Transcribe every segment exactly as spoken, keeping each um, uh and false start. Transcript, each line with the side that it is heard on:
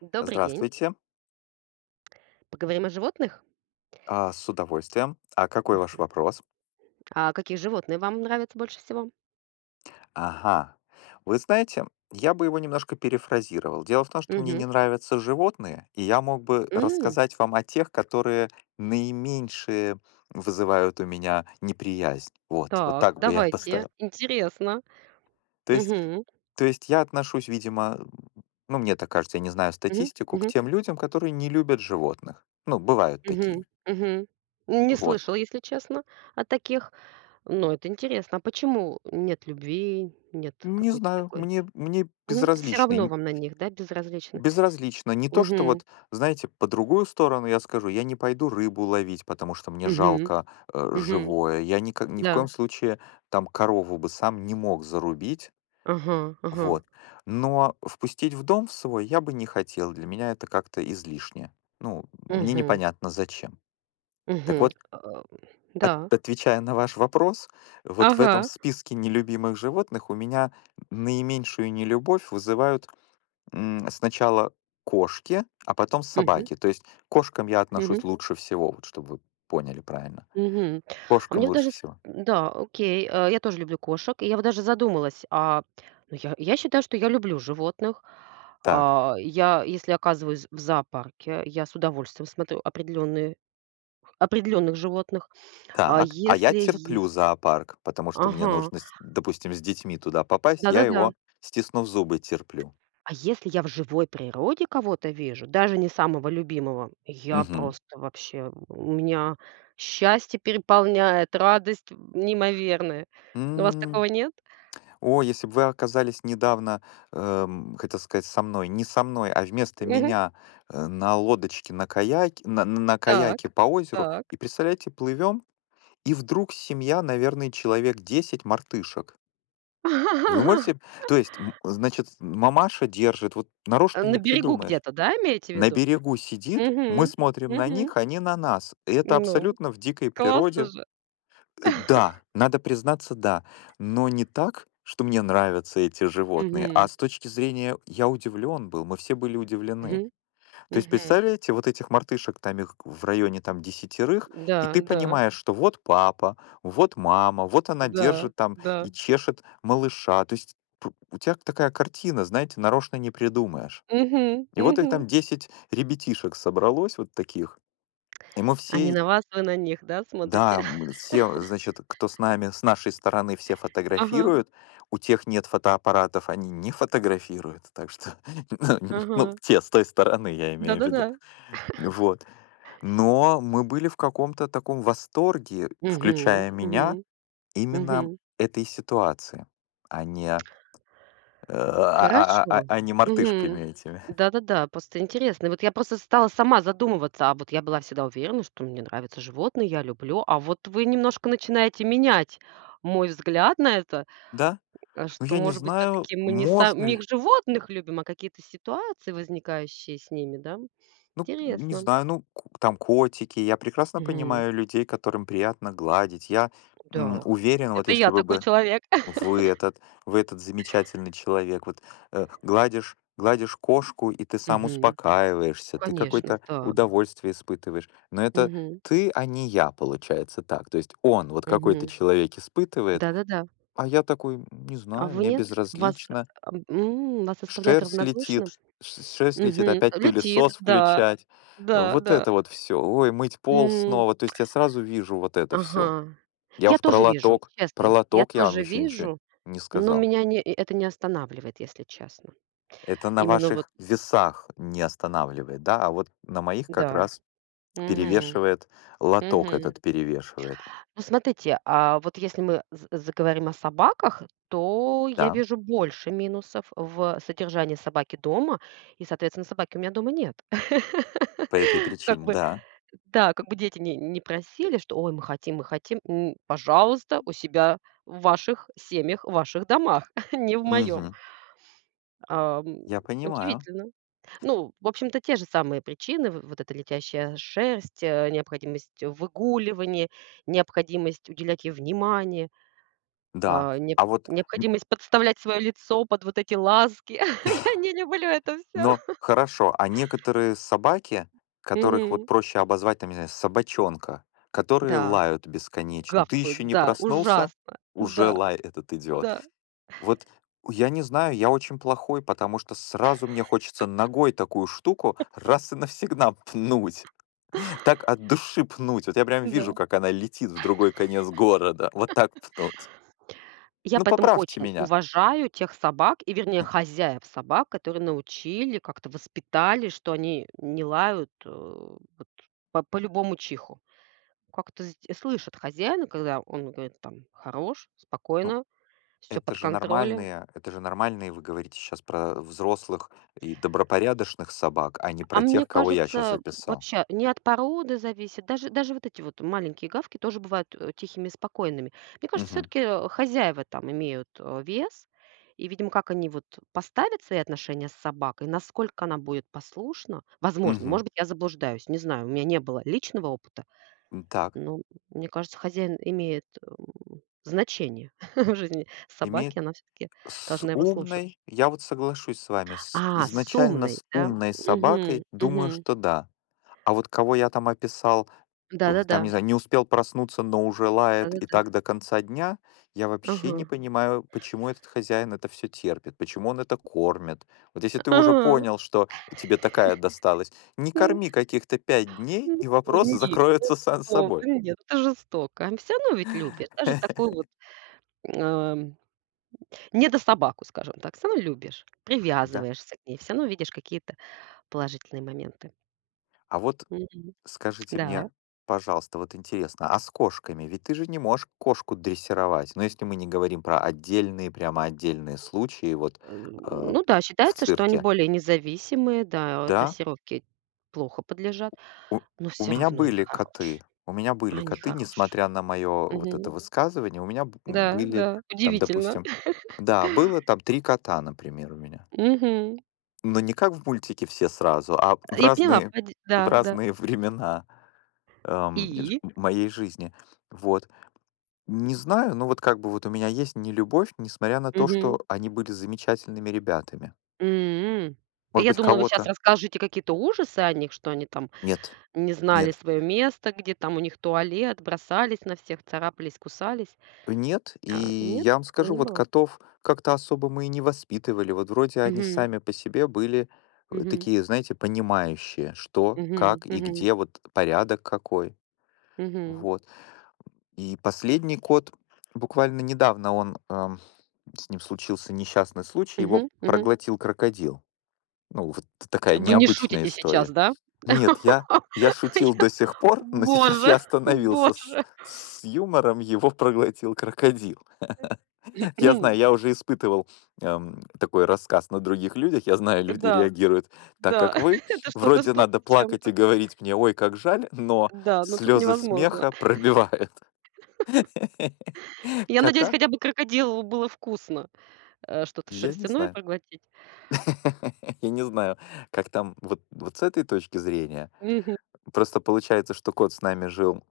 right: Добрый день.
left: Здравствуйте,
right: Поговорим о животных?
left: а, с удовольствием. А какой ваш
right: Мгм.
left: вопрос?
right: А какие животные вам нравятся больше всего?
left: Ага. Вы знаете, я бы его немножко перефразировал. Дело в том, что мне
right: Мгм.
left: не нравятся животные, и я мог бы
right: М,
left: рассказать вам о тех, которые наименьшие вызывают у меня неприязнь. Вот, вот
right: так,
left: так бы я
right: давайте.
left: поставил.
right: Интересно.
left: То есть,
right: Мгм.
left: то есть я отношусь, видимо, ну, мне так кажется, я не знаю
right: Мгм.
left: статистику, к
right: Мгм.
left: тем людям, которые не любят животных. Ну, бывают
right: Мгм.
left: такие.
right: Мгм. Не
left: Вот.
right: слышала, если честно, о таких. Но это интересно. А почему нет любви, нет
left: Не
right: какой-то
left: знаю,
right: такой?
left: мне, мне
right: Мгм. Всё равно
left: безразличны.
right: вам на них, да, безразлично?
left: Безразлично. Не то, что
right: Угу.
left: вот, знаете, по другую сторону я скажу, я не пойду рыбу ловить, потому что мне
right: Угу.
left: жалко э,
right: Угу.
left: живое. Я никак, ни в
right: Да.
left: коем случае там корову бы сам не мог зарубить.
right: Ага, ага.
left: Вот. Но впустить в дом в свой я бы не хотел. Для меня это как-то излишне. Ну, мне
right: Угу.
left: непонятно зачем. Так
right: Угу.
left: вот, от-
right: да.
left: отвечая на ваш вопрос, вот в этом
right: Ага.
left: списке нелюбимых животных у меня наименьшую нелюбовь вызывают м, сначала кошки, а потом
right: Угу.
left: собаки. То есть к кошкам я
right: Мгм.
left: отношусь лучше всего, вот чтобы вы поняли правильно.
right: Мгм. А
left: Кошкам
right: мне вот
left: лучше
right: даже с
left: всего.
right: да, окей, э, я тоже люблю кошек. И я вот даже задумалась, а, ну, я я считаю, что я люблю животных.
left: Так,
right: А, я, если оказываюсь в зоопарке, я с удовольствием смотрю определенные определенных животных. А
left: так. А я
right: если я
left: терплю зоопарк, потому что мне
right: Ага,
left: нужно, с- допустим, с детьми туда попасть, я
right: да-да-да.
left: его, стиснув зубы, терплю.
right: А если я в живой природе кого-то вижу, даже не самого любимого, я
left: Мгм.
right: просто вообще у меня счастье переполняет, радость неимоверная. У вас
left: М,
right: такого нет?
left: О, если бы вы оказались недавно, эм, хотел сказать, со мной, не со мной, а вместо меня э, на лодочке, на каяке, на, на каяке
right: Так,
left: по озеру,
right: так.
left: и представляете, плывем, и вдруг семья, наверное, человек десять мартышек. Вы можете то есть, м, значит, мамаша держит, вот
right: А,
left: нарочно
right: на
left: не
right: берегу
left: придумаешь.
right: где-то, да, имеете в
left: На
right: виду?
left: берегу сидит, мы
right: Угу,
left: смотрим на
right: угу.
left: них, они на нас. И это
right: Ну,
left: абсолютно в дикой
right: классно
left: природе.
right: же.
left: Э, да, надо признаться, да. Но не так, что мне нравятся эти животные, а
right: Угу,
left: с точки зрения я удивлен был, мы все были удивлены.
right: угу,
left: То есть,
right: угу.
left: представляете, вот этих мартышек, там их в районе там десятерых, и
right: Да,
left: ты
right: да,
left: понимаешь, что вот папа, вот мама, вот она
right: да,
left: держит там
right: да.
left: и чешет малыша. То есть п- у тебя такая картина, знаете, нарочно не придумаешь.
right: угу.
left: И вот их
right: мгм.
left: там десять ребятишек собралось вот таких. И мы
right: Они
left: все,
right: на вас, вы на них, да, смотрите?
left: да, мы все, значит, кто с нами, с нашей стороны все
right: Ага,
left: фотографируют. У тех нет фотоаппаратов, они не фотографируют. Так что, ну,
right: ага.
left: те с той стороны, я имею в
right: Да-да-да.
left: виду. Вот. Но мы были в каком-то таком восторге,
right: Угу,
left: включая меня,
right: угу,
left: именно
right: угу.
left: этой ситуации, а не, э, а а а
right: Хорошо.
left: а а не мартышками
right: Мгм.
left: этими.
right: Да-да-да, просто интересно. Вот я просто стала сама задумываться, а вот я была всегда уверена, что мне нравятся животные, я люблю, а вот вы немножко начинаете менять мой взгляд на это,
left: Да,
right: э,
left: ну
right: что,
left: я не
right: может быть, все
left: знаю,
right: таки мы не
left: можно
right: самих
left: ли,
right: животных любим, а какие-то ситуации, возникающие с ними, да?
left: ну не
right: Интересно.
left: знаю, ну к- там котики, я прекрасно
right: Мгм.
left: понимаю людей, которым приятно гладить. Я м,
right: Да.
left: уверен, вот
right: Это
left: если
right: я
left: вы
right: такой
left: бы
right: человек.
left: Вы этот вы этот замечательный человек. Вот, э, гладишь гладишь кошку, и ты сам
right: Мгм.
left: успокаиваешься, ты
right: Конечно,
left: какое-то
right: да.
left: удовольствие испытываешь. Но это
right: Мгм.
left: ты, а не я, получается так. То есть он вот какой-то
right: Мгм.
left: человек испытывает,
right: Да-да-да.
left: а я такой, м, не
right: А
left: знаю,
right: вы
left: мне
right: нет? Вас,
left: безразлично,
right: ам, м, вас оставляет
left: шерсть летит,
right: равнодушным?
left: ш- шерсть летит,
right: Мгм.
left: опять
right: Летит,
left: пылесос
right: да,
left: включать.
right: да,
left: Вот
right: да.
left: это вот все. Ой, мыть пол
right: М,
left: снова. То есть я сразу вижу вот это все.
right: ага.
left: Я
right: Я
left: уж про
right: тоже вижу,
left: лоток, про
right: честно. Я
left: лоток я вам
right: тоже
left: еще ничего
right: вижу,
left: не
right: но
left: сказал.
right: меня не э это не останавливает, если честно.
left: Это на
right: Именно вот
left: ваших весах не останавливает, да, а вот на моих как
right: да.
left: раз
right: Мгм,
left: перевешивает, лоток
right: мгм.
left: этот перевешивает.
right: Ну, смотрите, а вот если мы з заговорим о собаках, то я
left: Да,
right: вижу больше минусов в содержании собаки дома, и, соответственно, собаки у меня дома нет.
left: по этой
right: Как
left: причине,
right: бы
left: да.
right: Да, как бы дети не не просили, что: "Ой, мы хотим, мы хотим". М, пожалуйста, у себя в ваших семьях, в ваших домах, не в моем.
left: Мгм. Я понимаю.
right: Удивительно. Ну, в общем-то, те же самые причины: в вот эта летящая шерсть, э, необходимость выгуливания, необходимость уделять ей внимание,
left: Да.
right: а, не
left: А вот,
right: необходимость подставлять свое лицо под вот эти ласки. Я не люблю это все.
left: но хорошо, а некоторые собаки, которых вот
right: Мгм.
left: проще обозвать, там, не знаю, собачонка, которые
right: Да,
left: лают бесконечно. Ты еще
right: гавкают,
left: не
right: да,
left: проснулся,
right: ужасно.
left: уже
right: Да,
left: лай этот идет.
right: да,
left: Вот я не знаю, я очень плохой, потому что сразу мне хочется ногой такую штуку раз и навсегда пнуть. Так от души пнуть. Вот я прям
right: да.
left: вижу, как она летит в другой конец города. Вот так пнуть.
right: Я
left: Ну,
right: поэтому
left: поправьте
right: очень
left: меня.
right: уважаю тех собак, и вернее хозяев собак, которые научили, как-то воспитали, что они не лают, э, вот по, по любому чиху. Как-то з- слышат хозяина, когда он говорит там хорош,
left: Ну,
right: спокойно, все
left: это
right: под
left: же
right: контролем.
left: нормальные, это же нормальные, вы говорите сейчас про взрослых и добропорядочных собак, а не
right: А
left: про
right: мне
left: тех, кого я сейчас
right: кажется,
left: описал.
right: вообще не от породы зависит. Даже, даже вот эти вот маленькие гавки тоже бывают э, тихими и спокойными. Мне кажется,
left: Угу.
right: все-таки хозяева там имеют э, вес. И, видимо, как они вот поставят свои отношения с собакой, насколько она будет послушна, возможно,
left: Угу.
right: может быть, я заблуждаюсь, не знаю, у меня не было личного опыта,
left: Так,
right: но мне кажется, хозяин имеет м, значение в жизни
left: имеет
right: собаки, она все-таки
left: с
right: должна его слушаться.
left: умной, я вот соглашусь с вами, с
right: А, с
left: изначально
right: умной,
left: с
right: да?
left: умной
right: Угу,
left: собакой, думаю,
right: угу.
left: что да. А вот кого я там описал, б-
right: Да-да-да.
left: там, не знаю, не успел проснуться, но уже лает и
right: Да-да-да.
left: так до конца дня, я вообще
right: Ага.
left: не понимаю, почему этот хозяин это все терпит, почему он это кормит. Вот если ты уже
right: А,
left: понял, что тебе такая досталась, не
right: м,
left: корми каких-то пять дней,
right: м.
left: и
right: О,
left: вопрос
right: нет, ну
left: закроется сам
right: что
left: собой.
right: вы, нет, это жестоко. А всё равно ведь любишь. Даже такую вот, ам, недособаку, скажем так, всё равно любишь, привязываешься к ней, всё равно видишь какие-то положительные моменты.
left: А вот
right: Мгм.
left: скажите мне,
right: Да.
left: да, пожалуйста, вот интересно, а с кошками? Ведь ты же не можешь кошку дрессировать. Но если мы не говорим про отдельные, прямо отдельные случаи, вот
right: М,
left: э, ага,
right: ну да,
left: в
right: считается, что они
left: цирке.
right: более независимые, да,
left: Да,
right: дрессировке плохо подлежат,
left: у,
right: но
left: у
right: всё
left: меня
right: равно они
left: были
right: хорошие,
left: коты. У меня были
right: они
left: коты,
right: хорошие.
left: несмотря на мое вот это
right: Мгм.
left: высказывание, у меня б-
right: Да,
left: были
right: да,
left: там,
right: удивительно.
left: допустим, да, было там три кота, например, у меня.
right: Мгм.
left: Но не как в мультике все сразу, а в
right: Я поняла,
left: разные,
right: поди
left: в
right: да, да.
left: разные времена эм, ж-
right: И?
left: моей жизни. Вот. Не знаю, ну вот как бы вот у меня есть нелюбовь, несмотря на то,
right: Мгм.
left: что они были замечательными ребятами.
right: М.
left: Может
right: Я
left: быть,
right: думала, вы сейчас
left: кого-то?
right: расскажете какие-то ужасы о них, что они там
left: Нет,
right: не знали
left: нет,
right: свое место, где там у них туалет, бросались на всех, царапались, кусались.
left: нет. И
right: А, нет,
left: я вам
right: такого
left: скажу,
right: не
left: вот
right: было?
left: котов как-то особо мы и не воспитывали. Вот вроде они
right: Мгм.
left: сами по себе были э,
right: Мгм.
left: такие, знаете, понимающие, что,
right: Мгм.
left: как и
right: Мгм.
left: где, вот порядок какой.
right: Мгм.
left: Вот. И последний кот, буквально недавно он, эм, с ним случился несчастный случай, его
right: Мгм. Мгм.
left: проглотил крокодил. Ну, вот такая
right: Вы не
left: необычная
right: шутите сейчас,
left: история.
right: да?
left: Нет, я я шутил
right: Я
left: до сих пор, но сейчас
right: Боже,
left: я остановился с
right: боже.
left: с юмором, его проглотил крокодил. Я знаю, я уже испытывал, эм, такой рассказ на других людях. Я знаю, люди
right: Да,
left: реагируют так,
right: да,
left: как вы.
right: это что-то
left: Вроде
right: что-то
left: надо
right: с
left: плакать
right: чем-то.
left: и говорить мне: "Ой, как жаль", но
right: Да, но тут
left: слезы
right: невозможно.
left: смеха пробивают.
right: Я надеюсь,
left: Кота
right: хотя бы крокодилу было вкусно, э, что-то
left: я не
right: шерстяное
left: знаю.
right: проглотить.
left: Я не знаю, как там вот вот с этой точки зрения.
right: Мгм.
left: Просто получается, что кот с нами жил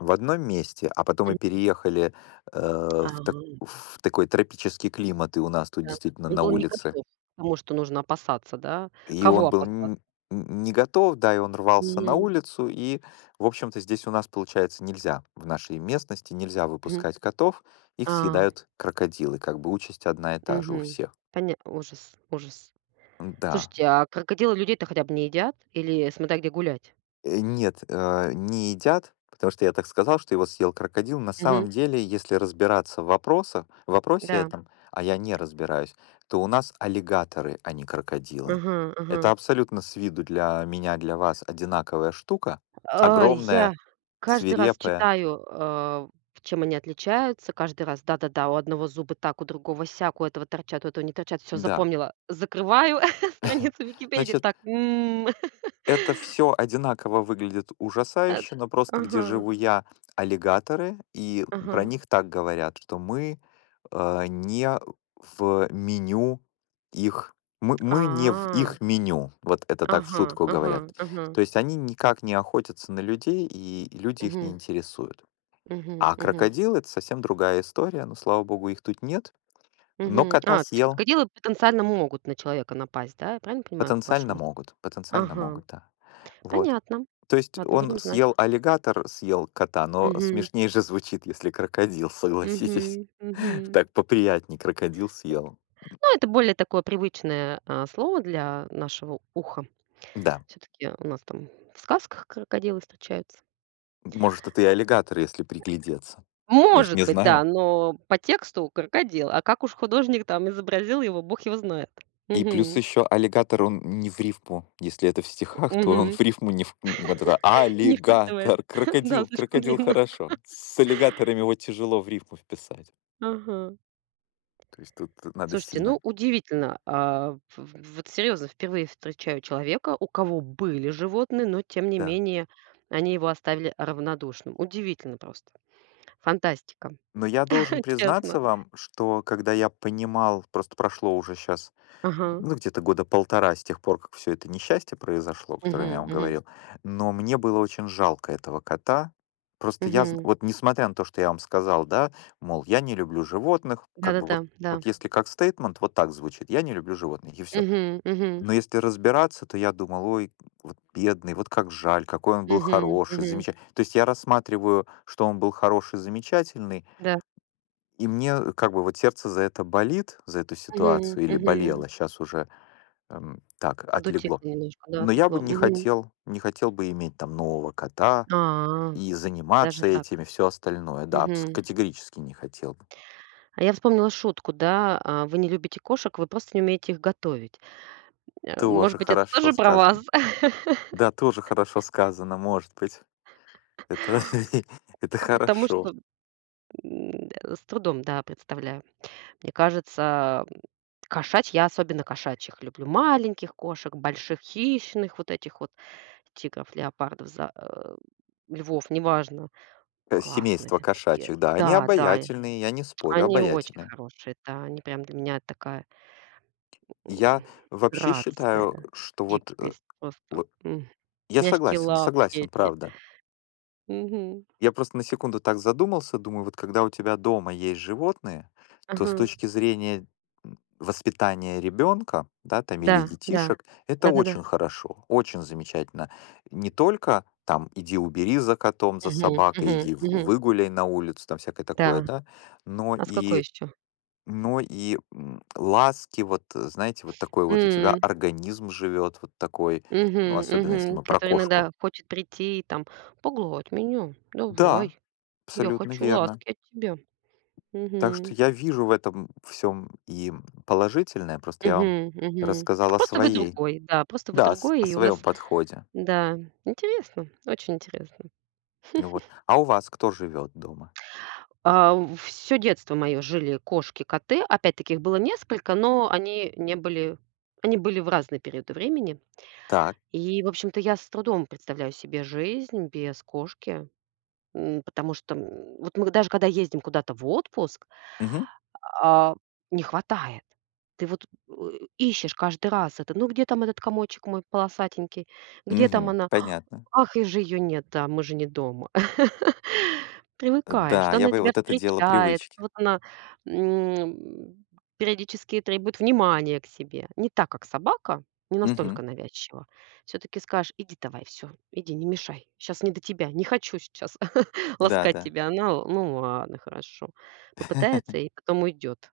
left: в одном месте, а потом мы
right: Мгм.
left: переехали, э, в так
right: Ага,
left: в такой тропический климат, и у нас тут
right: да.
left: действительно
right: Он
left: на
right: был не
left: улице.
right: готов к тому, что нужно опасаться, да?
left: И
right: Кого
left: он был н
right: опасаться?
left: н не готов, да, и он рвался на
right: Мгм.
left: улицу. И, в общем-то, здесь у нас, получается, нельзя, в нашей местности нельзя
right: Мгм.
left: выпускать котов, их
right: А,
left: съедают крокодилы, как бы участь одна и та же у
right: мгм.
left: всех.
right: Поня ужас, ужас.
left: Да.
right: Слушайте, а крокодилы людей-то хотя бы не едят? Или смотря где гулять?
left: Э, нет, э, не едят, потому что я так сказал, что его съел крокодил. На
right: Мгм.
left: самом деле, если разбираться в вопросах в вопросе
right: Да.
left: этом, а я не разбираюсь, то у нас аллигаторы, а не крокодилы.
right: Ага, ага.
left: Это абсолютно с виду для меня, для вас одинаковая штука,
right: А, я
left: огромная,
right: каждый раз
left: свирепая.
right: читаю, а, чем они отличаются. Каждый раз: да-да-да, у одного зубы так, у другого сяк, у этого торчат, у этого не торчат. Все
left: Да.
right: запомнила. Закрываю страницу Википедии.
left: Значит,
right: Так. м.
left: это все одинаково выглядит
right: Э,
left: ужасающе, но просто
right: ага,
left: где живу я- аллигаторы, и про
right: ага.
left: них так говорят, что мы, э, не в меню их мы мы не в
right: А,
left: их меню. Вот это так в
right: ага,
left: шутку
right: ага,
left: говорят.
right: ага.
left: То есть они никак не охотятся на людей, и люди их не
right: Мгм,
left: интересуют.
right: мгм,
left: А
right: мгм,
left: крокодилы- это совсем другая история, но, слава богу, их тут нет. Но
right: мгм.
left: кота
right: А, то есть
left: съел.
right: крокодилы потенциально могут на человека напасть, да? Я правильно понимаю вашу
left: Потенциально
right: мысль?
left: могут, потенциально
right: Ага,
left: могут, да. Вот.
right: понятно.
left: То есть
right: Ладно,
left: он
right: будем знать.
left: съел аллигатор, съел кота, но
right: Мгм,
left: смешнее же звучит, если крокодил,
right: мгм,
left: согласитесь.
right: мгм.
left: Так поприятнее крокодил съел.
right: Ну, это более такое привычное, а, слово для нашего уха.
left: Да,
right: Все таки у нас там в сказках крокодилы встречаются.
left: может, это и аллигатор, если приглядеться. Мы ж
right: Может
left: не
right: быть, да,
left: знаем.
right: но по тексту крокодил, а как уж художник там изобразил его, бог его знает.
left: И плюс
right: Мгм,
left: еще аллигатор, он не в рифму. Если это в стихах, то он
right: мгм.
left: в рифму не в... Вот это
right: Не вписывает.
left: аллигатор,
right: Да,
left: крокодил,
right: слишком
left: крокодил
right: длинно.
left: хорошо. С аллигаторами его тяжело в рифму вписать.
right: Ага.
left: То есть тут надо
right: Слушайте, ну,
left: сильно.
right: удивительно. А, в в вот серьезно, впервые встречаю человека, у кого были животные, но тем не
left: Да.
right: менее они его оставили равнодушным. Удивительно просто. Фантастика,
left: Но я должен признаться
right: честно.
left: вам, что когда я понимал, просто прошло уже сейчас,
right: Ага.
left: ну, где-то года полтора с тех пор, как все это несчастье произошло, о котором я
right: Мгм,
left: вам
right: мгм,
left: говорил, но мне было очень жалко этого кота. Просто я, зн-
right: мгм.
left: вот несмотря на то, что я вам сказал, да, мол, я не люблю животных, как бы
right: Да-да-да,
left: вот,
right: да.
left: вот если как стейтмент, вот так звучит, я не люблю животных, и все.
right: Мгм, мгм,
left: Но если разбираться, то я думал, ой, вот бедный, вот как жаль, какой он был
right: мгм,
left: хороший,
right: мгм.
left: замечательный. То есть я рассматриваю, что он был хороший, замечательный,
right: Да.
left: и мне, э, как бы, вот сердце за это болит, за эту
right: Мгм,
left: ситуацию, или
right: мгм.
left: болело, сейчас уже, эм, так, отлегло.
right: Подутихло немножко, да,
left: Но я бы
right: отвлекло.
left: не
right: Мгм.
left: хотел, не хотел бы иметь там нового кота
right: А,
left: и
right: даже
left: заниматься
right: так.
left: этими все остальное. Да, абс
right: Мгм.
left: категорически не хотел бы.
right: А я вспомнила шутку, да, а, вы не любите кошек, вы просто не умеете их готовить. Э, может
left: Тоже
right: быть, это
left: хорошо
right: тоже про вас?
left: сказано. Да, тоже хорошо сказано, может быть. Это это
right: Потому
left: хорошо.
right: что, м, э, с трудом, да, представляю. Мне кажется, м, кошачь я особенно кошачьих люблю. Маленьких кошек, больших хищных, вот этих вот тигров, леопардов, за э, львов, неважно.
left: Э,
right: Классные
left: семейство
right: такие.
left: кошачьих, да, они
right: Да, да, и
left: обаятельные, я не спорю,
right: они очень
left: обаятельные.
right: хорошие, да, они прям для меня такая, м,
left: Я вообще считаю,
right: грация,
left: что вот, э,
right: гибкость просто.
left: вот
right: м.
left: я
right: Мягкие
left: согласен,
right: лапки
left: согласен,
right: эти.
left: правда.
right: Мгм.
left: Я просто на секунду так задумался, думаю, вот когда у тебя дома есть животные, то с
right: Ага.
left: точки зрения м, воспитания ребенка, да, там или
right: Да, да.
left: детишек, это
right: Да-да-да.
left: очень хорошо, очень замечательно. Не только там иди убери за котом, за
right: Мгм,
left: собакой,
right: мгм,
left: иди в-
right: мгм.
left: выгуляй на улицу, там всякое такое,
right: Да.
left: да, но
right: А с какой
left: и
right: еще?
left: но и м, ласки, вот, э, знаете, вот такой вот у тебя организм живет, вот такой, ну,
right: Мгм,
left: особенно если
right: мгм.
left: мы про
right: Который
left: кошку.
right: иногда хочет прийти и там: "Погладь меня,
left: Да,
right: давай, я
left: абсолютно
right: хочу
left: верно.
right: ласки от тебя".
left: Так
right: Мгм.
left: что я вижу в этом всем и положительное, просто я вам
right: Мгм, мгм.
left: рассказал о
right: Просто вы
left: своей
right: другой, да, просто вы
left: да, с о
right: другой, и у
left: своем
right: вас
left: подходе.
right: да, интересно, очень интересно.
left: Вот. А у вас кто живет дома?
right: Все детство мое жили кошки, коты. Опять-таки их было несколько, но они не были, они были в разные периоды времени.
left: Так.
right: И, в общем-то, я с трудом представляю себе жизнь без кошки, м, потому что, м, вот мы даже когда ездим куда-то в отпуск.
left: Мгм.
right: А, не хватает. Ты вот, э, ищешь каждый раз это: "Ну, где там этот комочек мой полосатенький? Где там
left: Мгм.
right: она?
left: Понятно.
right: Ах, и же ее нет, да, мы же не дома". Привыкаешь,
left: Да,
right: что
left: я
right: она
left: бы
right: тебя
left: вот это дело
right: встречает, что
left: привычки.
right: вот она, м, периодически требует внимания к себе. Не так, как собака, не
left: Мгм.
right: настолько навязчиво. Все таки скажешь: "Иди давай, все, иди, не мешай. Сейчас не до тебя, не хочу сейчас ласкать
left: Да-да.
right: тебя". Она: "Ну ладно, хорошо". Попытается и потом уйдет.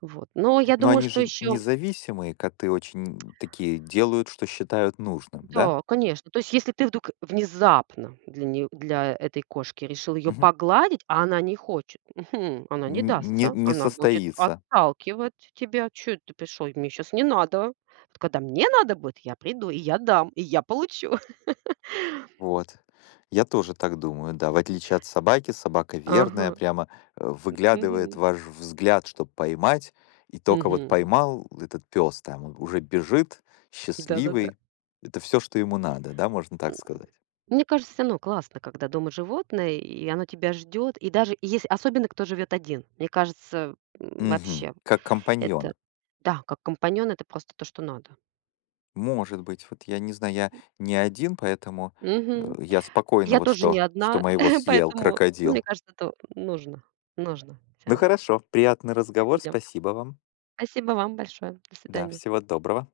right: Вот. Но я
left: Но
right: думаю,
left: они
right: что
left: же
right: еще
left: независимые коты, очень такие делают, что считают нужным, да?
right: да, конечно. То есть, если ты вдруг внезапно для нее для этой кошки решил ее
left: Мгм.
right: погладить, а она не хочет, мгм, она не
left: Н не
right: дастся,
left: не
right: она будет
left: состоится.
right: отталкивать тебя: "Чё ты пришел? Мне сейчас не надо". Вот когда мне надо будет, я приду, и я дам, и я получу.
left: Вот. Я тоже так думаю, да. В отличие от собаки, собака верная,
right: Ага.
left: прямо э, выглядывает
right: Мгм.
left: ваш взгляд, чтобы поймать. И только вот
right: Мгм.
left: поймал этот пес, там он уже бежит,
right: Да-да-да.
left: счастливый. Это все, что ему надо, да, можно так
right: М,
left: сказать.
right: мне кажется, всё равно классно, когда дома животное, и оно тебя ждет. И даже если особенно кто живет один. Мне кажется, м,
left: Мгм.
right: вообще
left: Как компаньон.
right: это да, как компаньон — это просто то, что надо.
left: Может быть, вот я не знаю, я не один, поэтому э,
right: Мгм.
left: я спокойно
right: Я
left: вот
right: тоже не
left: что, что
right: одна,
left: моего съел
right: поэтому, ну, мне
left: крокодил.
right: кажется, это нужно нужно все
left: Ну
right: равно
left: хорошо, приятный разговор,
right: людям.
left: спасибо вам.
right: Спасибо вам большое. До
left: Да,
right: свидания.
left: всего доброго.